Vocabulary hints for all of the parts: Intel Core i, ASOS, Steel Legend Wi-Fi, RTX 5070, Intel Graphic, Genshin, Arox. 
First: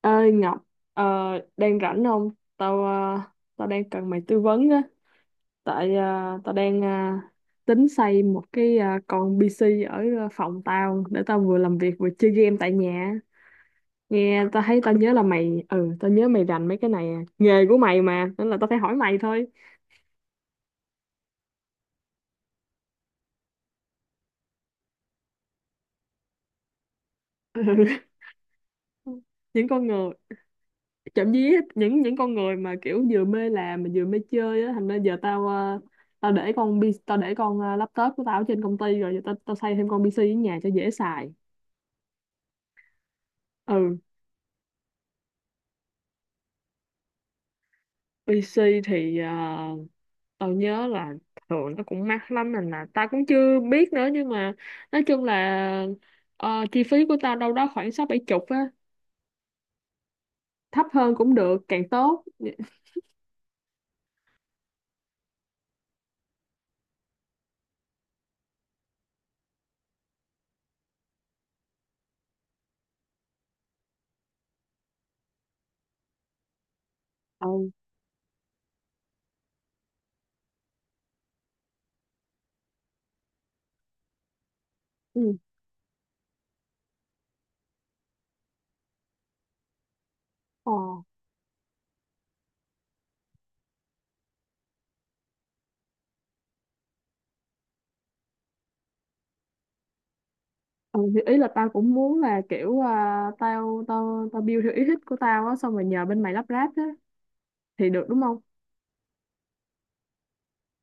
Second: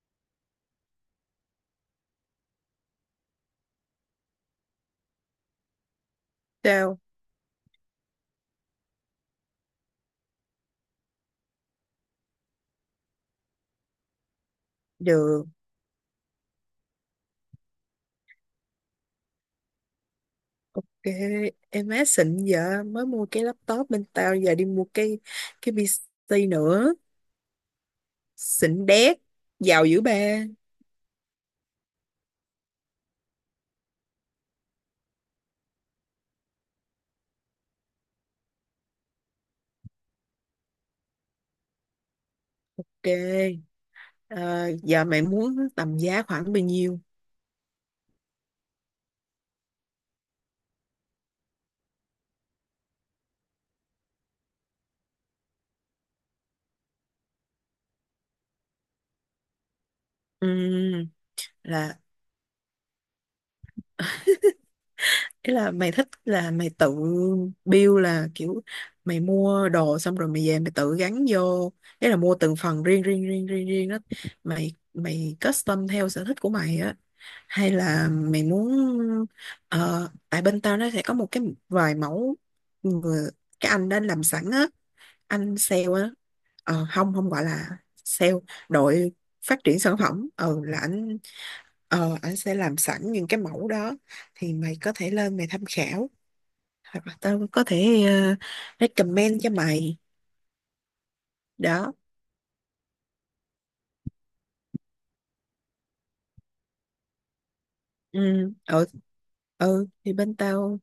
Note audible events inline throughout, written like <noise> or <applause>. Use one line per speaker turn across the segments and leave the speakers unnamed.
Ơi Ngọc, ờ, đang rảnh không? Tao ờ, Tao đang cần mày tư vấn á, tại ờ, tao đang
Tao
ờ, tính xây một cái con PC ở phòng tao để tao vừa làm việc vừa chơi game tại nhà. Nghe tao thấy tao nhớ là
được.
tao nhớ mày rành mấy cái này, à nghề của mày mà, nên là tao phải hỏi mày thôi.
Ok. Em má xịn, vợ mới mua cái laptop, bên tao giờ đi mua cái PC nữa.
<laughs>
Xịn đét.
Ừ. Những
Giàu
con
dữ
người,
ba.
chậm dí, những con người mà kiểu vừa mê làm mà vừa mê chơi á, thành ra giờ tao để tao để con laptop của tao ở trên công ty rồi, giờ tao tao xây thêm con PC ở nhà cho dễ xài.
Ok.
Ừ.
Ờ, Giờ mày muốn tầm giá khoảng bao nhiêu?
PC thì tao nhớ là thường nó cũng mắc lắm nên là tao cũng chưa biết nữa, nhưng mà nói chung là chi phí của tao đâu đó khoảng sáu bảy chục á, thấp
Ừm,
hơn cũng được càng
là
tốt.
ý là mày thích là mày tự build, là kiểu mày mua đồ xong rồi mày về mày tự gắn vô, đấy là mua từng phần riêng riêng riêng riêng riêng đó, mày mày custom theo sở thích của mày á,
Ừ.
hay là mày muốn tại bên tao nó sẽ có một cái vài mẫu người, cái anh đó làm sẵn á,
Ừ.
anh sale á. Ờ, không không gọi là sale, đội phát triển sản phẩm
Ờ.
là anh, anh sẽ làm sẵn những cái mẫu đó thì mày có thể lên mày tham khảo, hoặc là tao có thể recommend cho mày.
Ừ, thì ý là tao
Đó.
cũng muốn là kiểu à, tao tao tao build theo ý thích của tao á, xong rồi nhờ bên mày lắp ráp á, thì được
Ừ.
đúng không?
Ừ. Ừ thì bên tao,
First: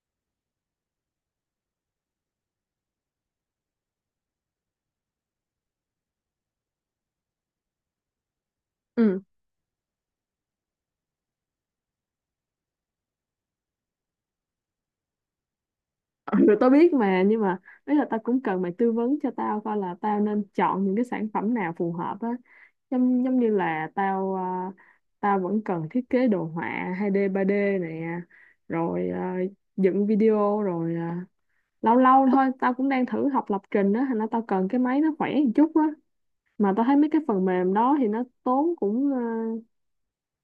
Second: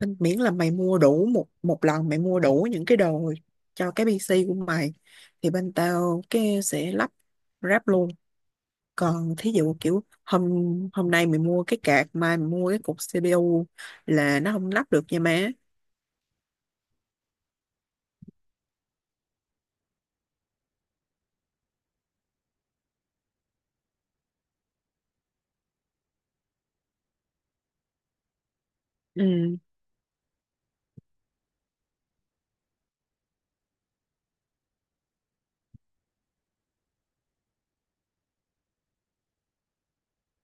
nên miễn là mày mua đủ một một lần, mày mua đủ những cái đồ cho cái PC của mày thì bên tao cái sẽ lắp ráp luôn.
Ừ.
Còn thí dụ kiểu hôm hôm nay mày mua cái card, mai mày mua cái cục CPU là nó không lắp được nha má.
Ừ, <laughs> tao biết mà, nhưng mà ý là tao cũng cần mày tư vấn cho tao coi là tao nên chọn những cái sản phẩm nào phù hợp á. Giống giống như là tao vẫn cần thiết kế đồ họa 2D 3D nè, rồi
Ừ.
dựng video, rồi lâu lâu thôi tao cũng đang thử học lập trình á, thành ra tao cần cái máy nó khỏe một chút á. Mà tao thấy mấy cái phần mềm đó thì nó tốn cũng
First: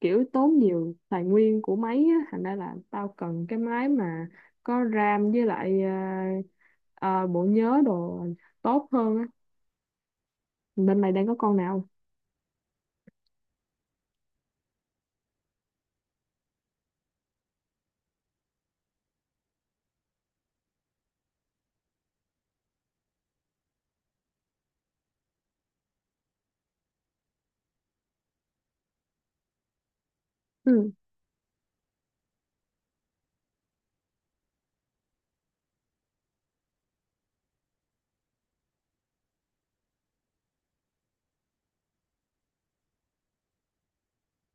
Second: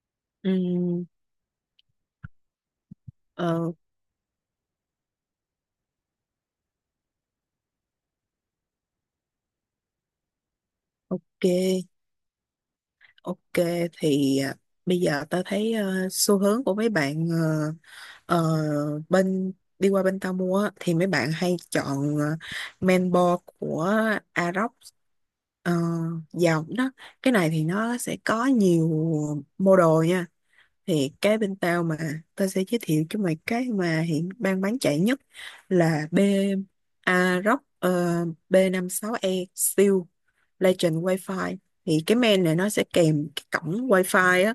kiểu tốn
Ừ.
nhiều tài nguyên của máy á. Thành ra là tao cần cái
Ờ.
máy mà có RAM với lại ờ, bộ nhớ đồ tốt hơn á. Bên mày đang có
Ok.
con nào?
Ok. Thì à, bây giờ tao thấy xu hướng của mấy bạn Ờ, bên đi qua bên tao mua á, thì mấy bạn hay chọn men bo của Arox, ờ, dòng đó, cái này thì nó sẽ có nhiều model nha.
Ừ,
Thì cái bên tao mà tao sẽ giới thiệu cho mày cái mà hiện đang bán chạy nhất là B Arox bê năm sáu e Steel Legend Wi-Fi. Thì cái men này nó sẽ kèm cái cổng Wi-Fi á,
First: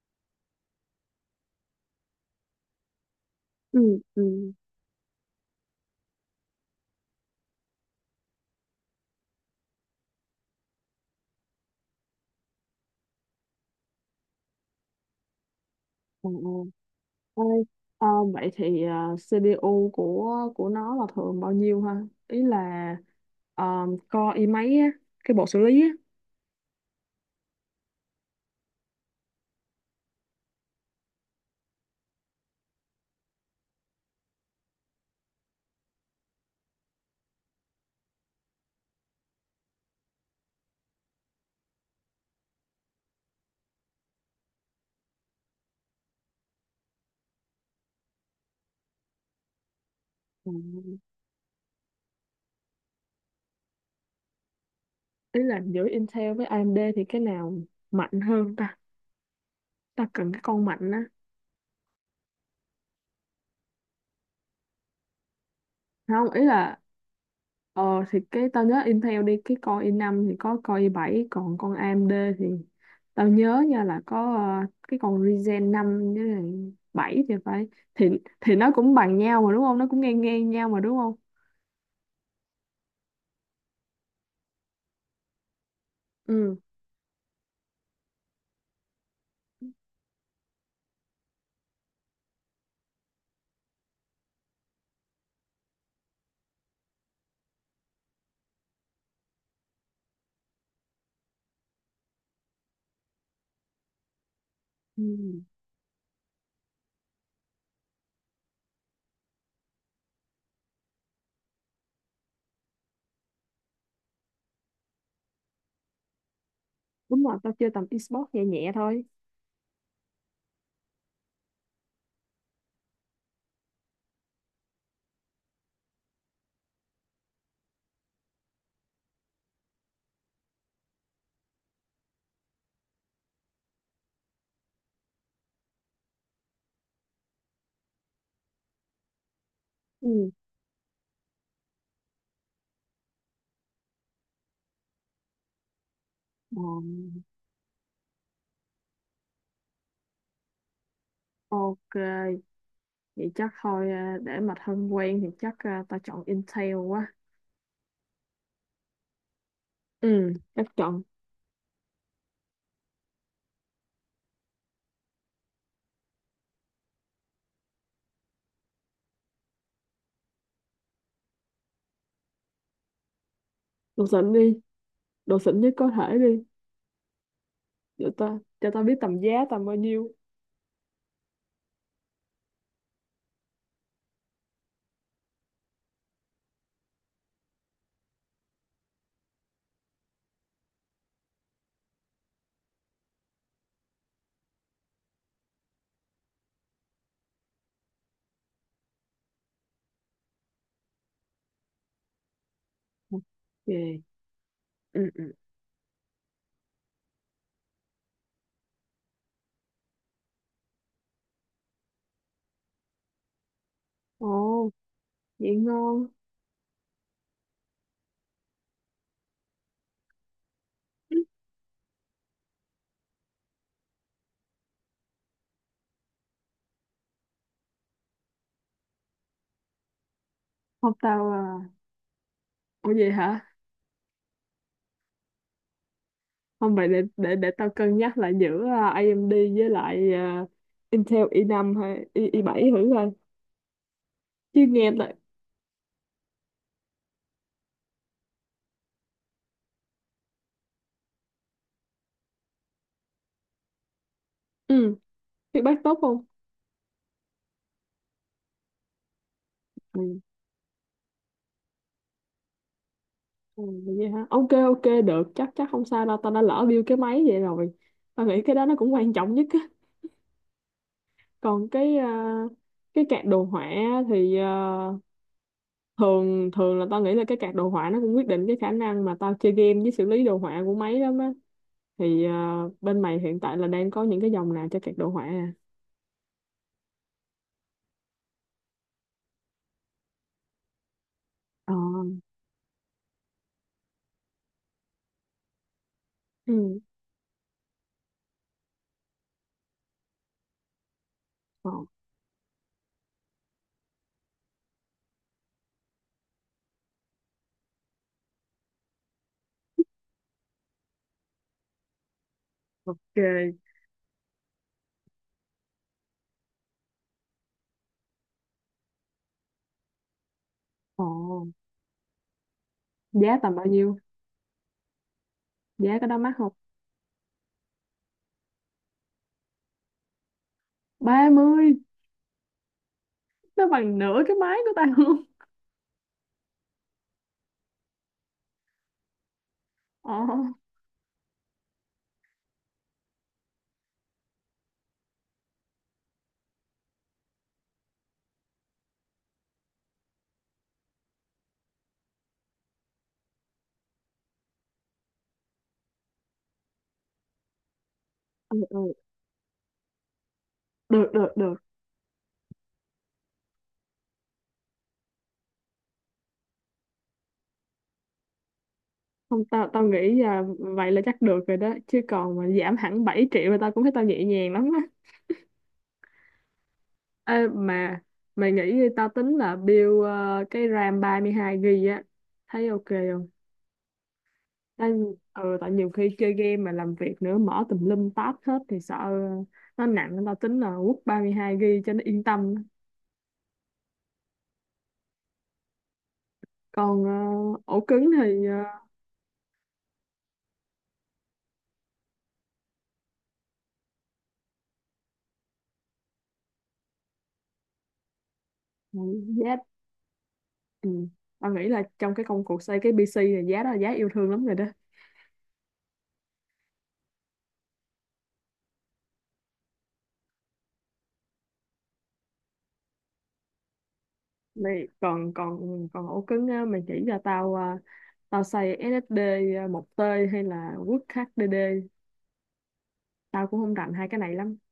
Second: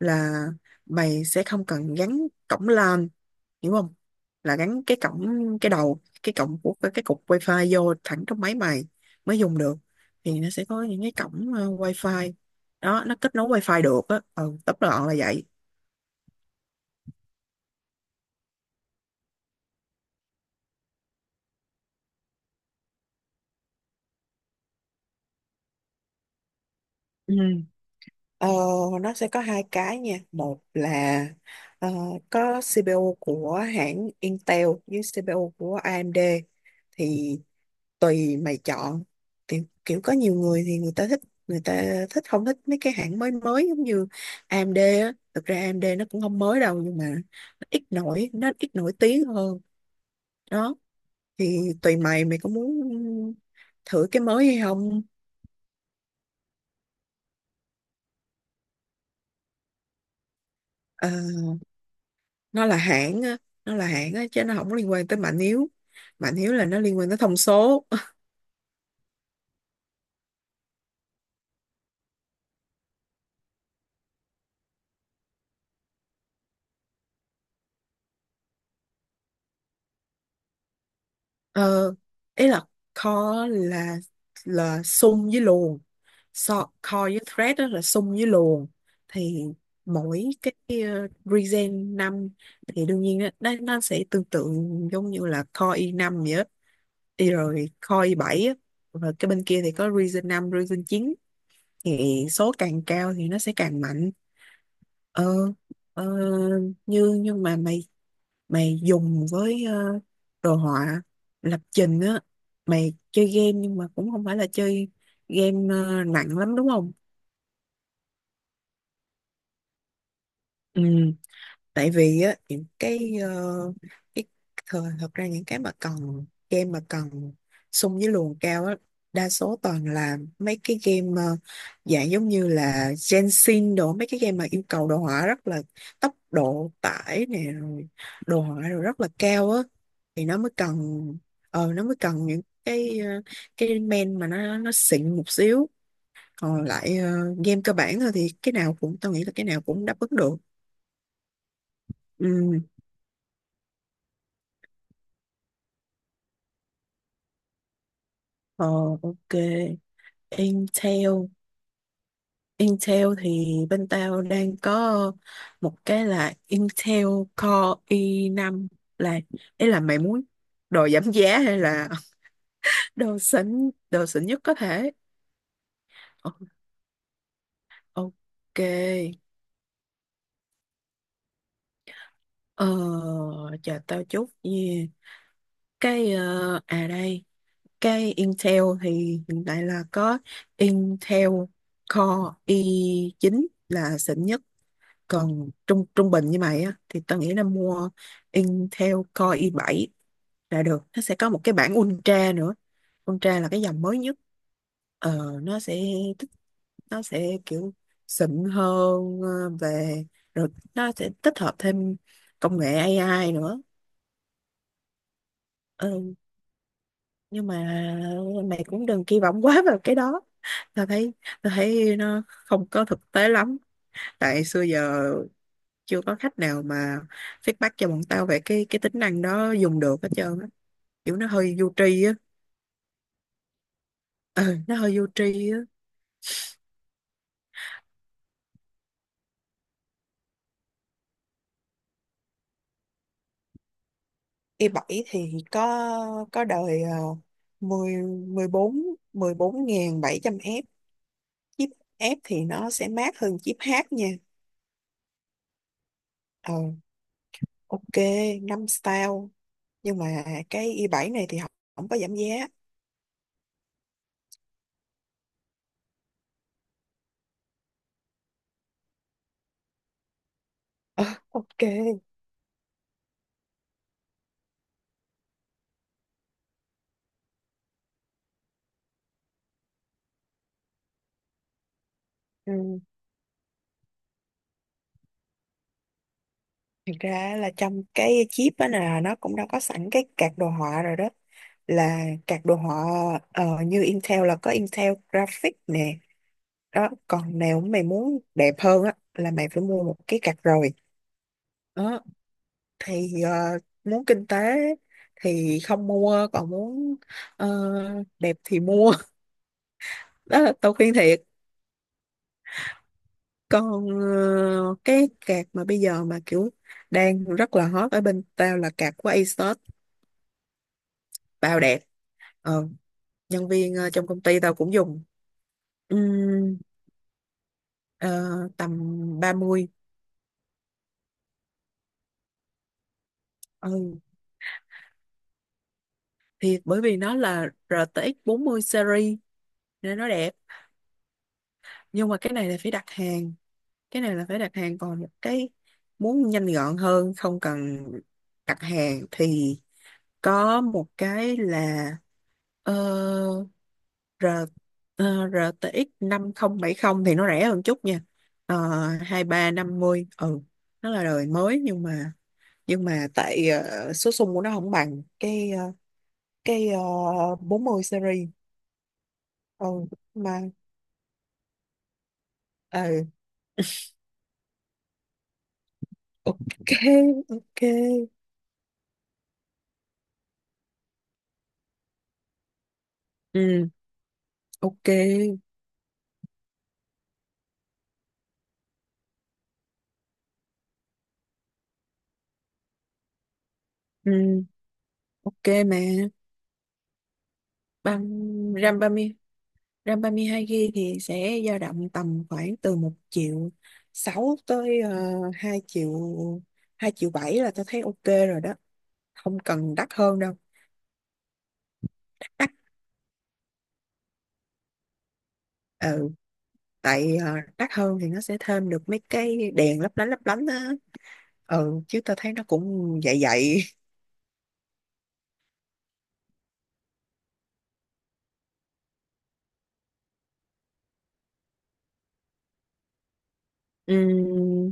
là mày sẽ không cần gắn cổng LAN, hiểu không?
ừ, ừ.
Là gắn cái cổng, cái đầu cái cổng của cái cục wifi vô thẳng trong máy mày mới dùng được. Thì nó sẽ có những cái cổng wifi đó, nó kết nối wifi được á. Ừ, tóm gọn là vậy.
Ờ, ờ. Ê, ờ, vậy thì CPU của nó là thường bao nhiêu ha? Ý là core i mấy á, cái bộ xử lý á.
Ừ. Ờ, nó sẽ có hai cái nha, một là ờ, có CPU của hãng Intel với CPU của AMD, thì tùy mày chọn. Kiểu có nhiều người thì người ta thích, người ta thích không thích mấy cái hãng mới mới giống như AMD á. Thực ra AMD nó cũng không mới đâu nhưng mà nó ít nổi tiếng hơn.
Ừ.
Đó thì tùy mày, mày có muốn thử cái mới hay không.
Ý là giữa Intel với AMD thì cái nào mạnh hơn ta? Ta cần cái con mạnh á.
Ờ, nó là hãng á, chứ nó không có liên quan tới mạnh yếu,
Không,
mạnh
ý
yếu là
là
nó liên quan tới thông
ờ,
số.
thì cái tao nhớ Intel đi, cái con i năm thì có con i bảy, còn con AMD thì tao nhớ nha là có cái con Ryzen 5 với lại 7 thì phải, thì thì nó cũng bằng nhau mà đúng không, nó cũng ngang ngang nhau mà đúng không?
Ờ, ý là core là sum với luồn.
Ừ,
So, core với thread đó là sum với luồn. Thì mỗi cái regen 5 thì đương nhiên nó sẽ tương tự giống như là core i5 vậy á. Y rồi core i7 á. Rồi cái bên kia thì có regen 5, regen 9. Thì số càng cao thì nó sẽ càng mạnh.
ừ.
Ờ, ờ, như nhưng mà mày mày dùng với đồ họa, lập trình á, mày chơi game nhưng mà cũng không phải là chơi game nặng lắm đúng không?
Đúng rồi, tao chơi tầm esports nhẹ nhẹ thôi.
Ừ, tại vì á những cái cái thời, thật ra những cái mà cần game mà cần xung với luồng cao á, đa số toàn là mấy cái game dạng giống như là Genshin đồ, mấy cái game mà yêu cầu đồ họa rất là, tốc độ tải nè rồi đồ họa rồi rất là cao á. Thì
Ừ.
nó mới cần nó mới cần những cái cái main mà nó xịn một xíu.
Ờ.
Còn lại game cơ bản thôi thì cái nào cũng, tao nghĩ là cái nào cũng đáp ứng được.
Ok,
Ừ.
vậy chắc thôi, để mà thân quen thì chắc tao chọn Intel quá.
Ờ. Ok.
Ừ, chắc chọn.
Intel. Intel thì bên tao đang có một cái là Intel Core i năm là, ý là mày muốn đồ giảm giá hay là <laughs> đồ xịn,
Đồ
đồ xịn
xịn
nhất có
đi,
thể.
đồ xịn nhất có thể
Ờ,
đi. Để
ok.
ta, cho tao biết tầm giá tầm bao nhiêu.
ờ Chờ tao chút nha. Cái à đây, cái Intel thì hiện tại là có Intel Core i chín là xịn nhất. Còn trung trung bình như mày á thì tao nghĩ là mua Intel Core i7 là được. Nó sẽ có một cái bản Ultra nữa.
Ok.
Ultra là cái dòng mới nhất.
Ừ, ừ.
Nó sẽ tích nó sẽ kiểu xịn hơn ờ, về rồi nó sẽ tích hợp thêm công nghệ AI nữa.
Ồ, vậy ngon.
Ừ, nhưng mà mày cũng đừng kỳ vọng quá vào cái đó. tao thấy Tao thấy nó không có thực tế lắm. Tại xưa giờ chưa có khách nào mà feedback cho bọn tao về cái tính năng đó dùng được hết trơn á.
Không
Kiểu nó
tao à.
hơi vô tri á.
Ủa vậy hả?
Ừ, nó hơi vô tri á.
Không, vậy để để tao cân nhắc lại giữa AMD với lại Intel i năm hay i7 thử coi. Chứ nghe
i7
lại
thì có đời uh, 10, 14, 14.700 F chip. F thì nó sẽ mát hơn chip H nha.
ừ, feedback tốt không?
Ờ. Ok. Năm style. Nhưng
Ừ.
mà cái i bảy này thì không, không có giảm giá.
Ừ. Vậy hả? Ok ok được, chắc chắc không sao đâu, tao đã lỡ build cái máy vậy rồi. Tao nghĩ cái đó nó cũng quan trọng nhất á.
Ờ. Ok.
Còn cái card đồ họa thì à, thường thường là tao nghĩ là cái card đồ họa nó cũng quyết định cái khả năng mà tao chơi game với xử lý đồ họa của máy lắm á, thì
Ừ.
bên mày hiện tại là đang có những cái dòng nào cho card đồ họa à?
Thực ra là trong cái chip á là nó cũng đâu có sẵn cái card đồ họa rồi đó,
Ờ.
là các đồ họa như Intel là có Intel Graphic nè.
Ừ.
Đó, còn nếu mày muốn đẹp hơn á là mày phải mua một cái card rồi.
Ờ.
Đó thì muốn kinh tế thì không mua, còn muốn ờ, đẹp thì mua <laughs> đó là tao khuyên thiệt.
Ok.
Còn cái card mà bây giờ mà kiểu đang rất là hot ở bên tao là card của ASOS,
Ờ.
bao đẹp. Ờ,
Giá
nhân
tầm bao
viên
nhiêu?
trong công ty tao cũng dùng.
Giá có đó mắc không?
Ừm, ờ, Tầm 30.
30, nó
Ừ.
bằng nửa cái máy của tao luôn.
Thiệt, bởi vì nó là RTX 40 series nên nó
Ờ.
đẹp. Nhưng mà cái này là phải đặt hàng. Còn một cái muốn nhanh gọn hơn không cần đặt hàng thì có một cái là ờ, R, RTX 5070 thì nó rẻ hơn chút nha.
Ừ, ừ.
2350. Ừ, nó là
Được
đời
được được,
mới nhưng mà, tại số sung của nó không bằng cái cái 40 series.
không
Ừ
tao tao nghĩ
mà.
là vậy là chắc được rồi đó, chứ còn mà giảm hẳn
Ừ.
7 triệu là tao cũng thấy tao nhẹ nhàng lắm.
Ok.
Ê,
Ok.
mà mày nghĩ tao tính là build cái RAM 32 GB á, thấy ok không?
Ừ. Ok.
Tại, ừ, tại nhiều khi chơi game mà làm việc nữa, mở tùm lum tab hết thì sợ nó nặng nên tao tính là quất 32 GB cho nó yên tâm.
Ừ. Ok mà
Còn ổ
băng
cứng thì
ram ba mươi, ram ba mươi hai gb thì sẽ dao động tầm khoảng từ một triệu sáu tới hai triệu, hai triệu bảy là tôi thấy ok rồi đó,
ừ,
không
giá
cần đắt hơn đâu.
ừ. Tao nghĩ là trong cái công
Đắt.
cuộc xây cái PC này giá đó là giá yêu thương lắm rồi đó.
Ừ, tại đắt hơn thì nó sẽ thêm được mấy cái đèn lấp lánh á. Ừ chứ tao thấy nó cũng vậy vậy.
Mày còn còn còn ổ cứng á, mày chỉ cho tao tao xây SSD một t hay là quất HDD, tao cũng không
<laughs>
rành hai cái này lắm.
Ừ,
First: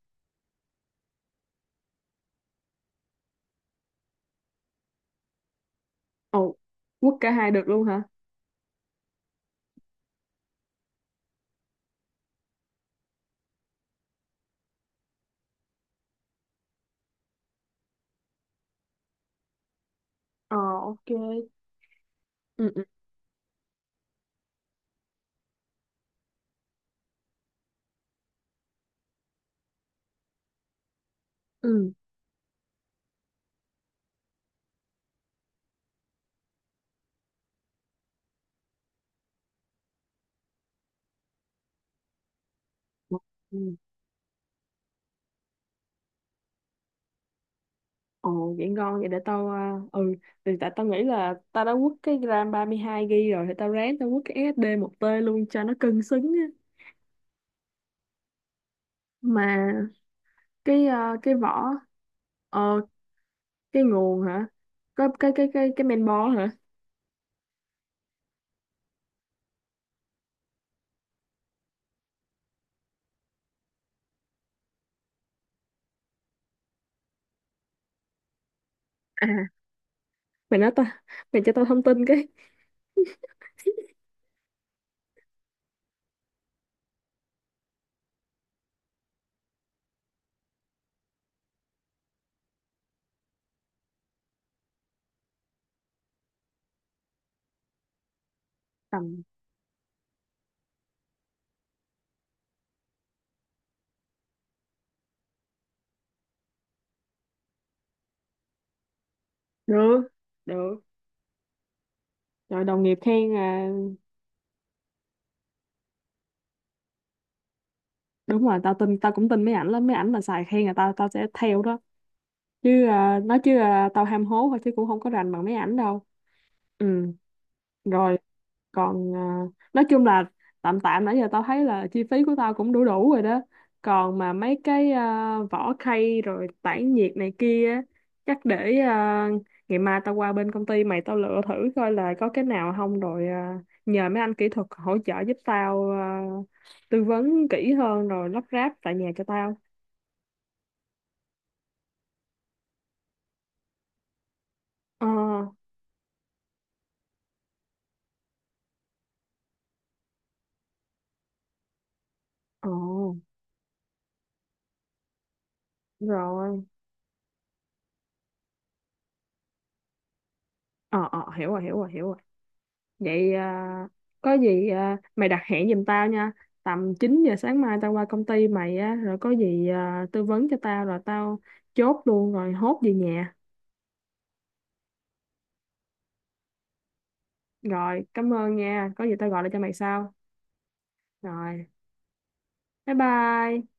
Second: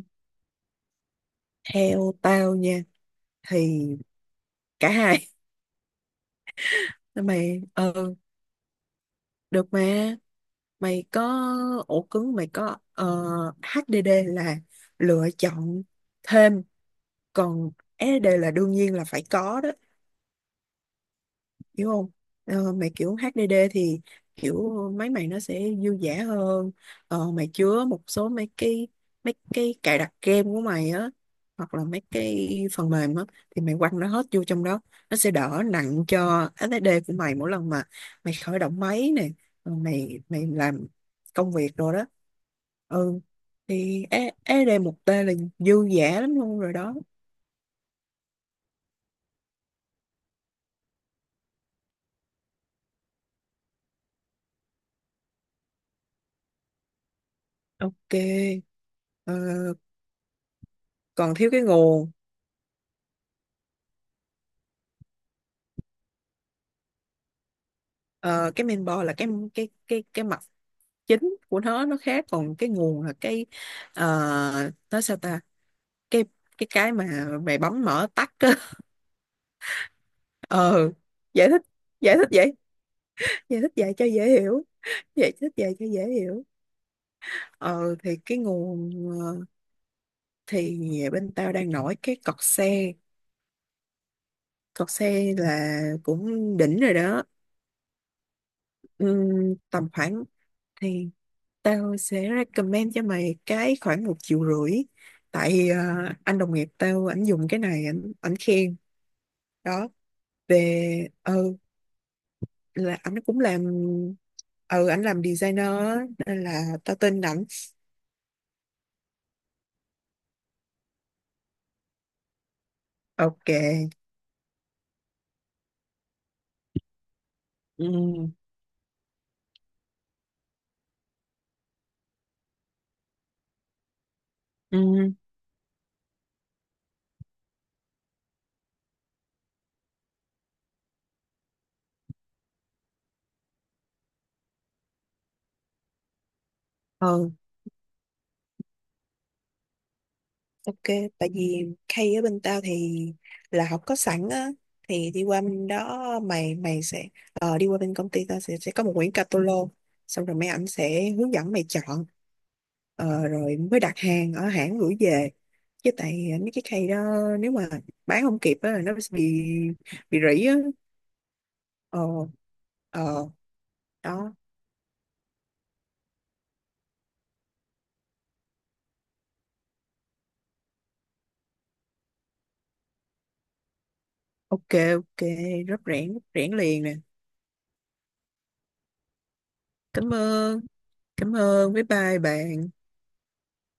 theo tao nha thì cả hai.
Ồ, quất
<laughs>
cả hai
Mày
được luôn hả?
ừ. Được mà, mày có ổ cứng, mày có HDD là lựa chọn thêm, còn SSD là đương nhiên là phải có đó,
Ờ ok.
hiểu không.
Ừ
Ờ,
ừ.
mà kiểu HDD thì kiểu máy mày nó sẽ dư dả hơn. Mày chứa một số mấy cái, cài đặt game của mày á, hoặc là
Ừ.
mấy cái phần mềm á, thì mày quăng nó hết vô trong đó, nó sẽ đỡ nặng cho SSD của mày mỗi lần mà mày khởi động máy nè, rồi mày mày làm công việc rồi đó. Ừ,
Ừ.
thì SSD một tê là dư dả lắm luôn rồi đó.
Ồ vậy ngon, vậy để tao à, ừ, thì tại tao nghĩ là tao đã quất cái ram 32 GB rồi thì tao ráng tao quất cái SSD một tê luôn cho nó cân xứng á.
Ok. Ờ,
Mà
còn
cái
thiếu cái
vỏ,
nguồn.
ờ cái nguồn hả? Có cái cái main board hả?
Ờ, cái main board là cái mặt chính của nó khác, còn cái nguồn là cái nói sao ta, cái cái mà mày bấm mở tắt á <laughs>
À, mày nói tao,
ờ,
mày
giải
cho
thích,
tao thông tin
giải
cái
thích vậy giải thích vậy cho dễ hiểu giải thích vậy cho dễ hiểu. Ờ thì cái nguồn, ờ, thì bên tao đang nổi cái cọt xe, cọt xe là cũng đỉnh rồi đó.
tầm.
Tầm khoảng thì tao sẽ recommend cho mày cái khoảng một triệu rưỡi. Tại anh đồng nghiệp tao, ảnh dùng cái này, ảnh ảnh khen. Đó.
Được, được
Về. Ừ.
rồi, đồng nghiệp
Là ảnh
khen
cũng làm,
à?
ừ ảnh làm designer á, nên là tao tin ảnh.
Đúng rồi, tao tin, tao cũng tin mấy ảnh lắm, mấy ảnh mà xài khen là tao tao sẽ theo đó. Chứ à, nói
Ok.
chứ à, tao ham hố thôi chứ cũng không có rành bằng mấy ảnh đâu. Ừ.
Ừ.
Rồi còn à, nói chung là tạm tạm nãy giờ tao thấy là chi phí của tao cũng đủ đủ rồi đó. Còn mà mấy cái à, vỏ khay rồi tản nhiệt này kia á, chắc để à, ngày mai tao qua bên công ty mày tao lựa thử coi là có cái nào không, rồi à, nhờ mấy anh kỹ thuật hỗ trợ giúp tao à, tư
Ừ.
vấn kỹ hơn rồi lắp ráp tại nhà cho tao.
Ok, tại vì Kay ở bên tao thì là học có sẵn á,
Ờ.
thì đi qua bên đó mày mày sẽ đi qua bên công ty tao sẽ, có một quyển catalog, xong rồi mấy ảnh sẽ hướng dẫn mày chọn,
Ờ.
rồi mới đặt hàng ở hãng gửi về. Chứ tại mấy cái
Rồi.
Kay đó nếu mà bán không kịp á là nó sẽ bị rỉ á.
Ờ ờ, hiểu rồi hiểu rồi
Ờ.
hiểu rồi.
Ờ.
Vậy à,
Đó.
có gì à, mày đặt hẹn giùm tao nha, tầm 9 giờ sáng mai tao qua công ty mày á, rồi có gì à, tư vấn cho tao rồi tao chốt luôn rồi hốt về nhà.
Ok. Ok. Rất rẽn, rất rẽn liền nè.
Rồi cảm ơn nha, có gì tao gọi lại cho mày sau.
Cảm ơn. Cảm
Rồi
ơn, bye bye bạn.
bye bye.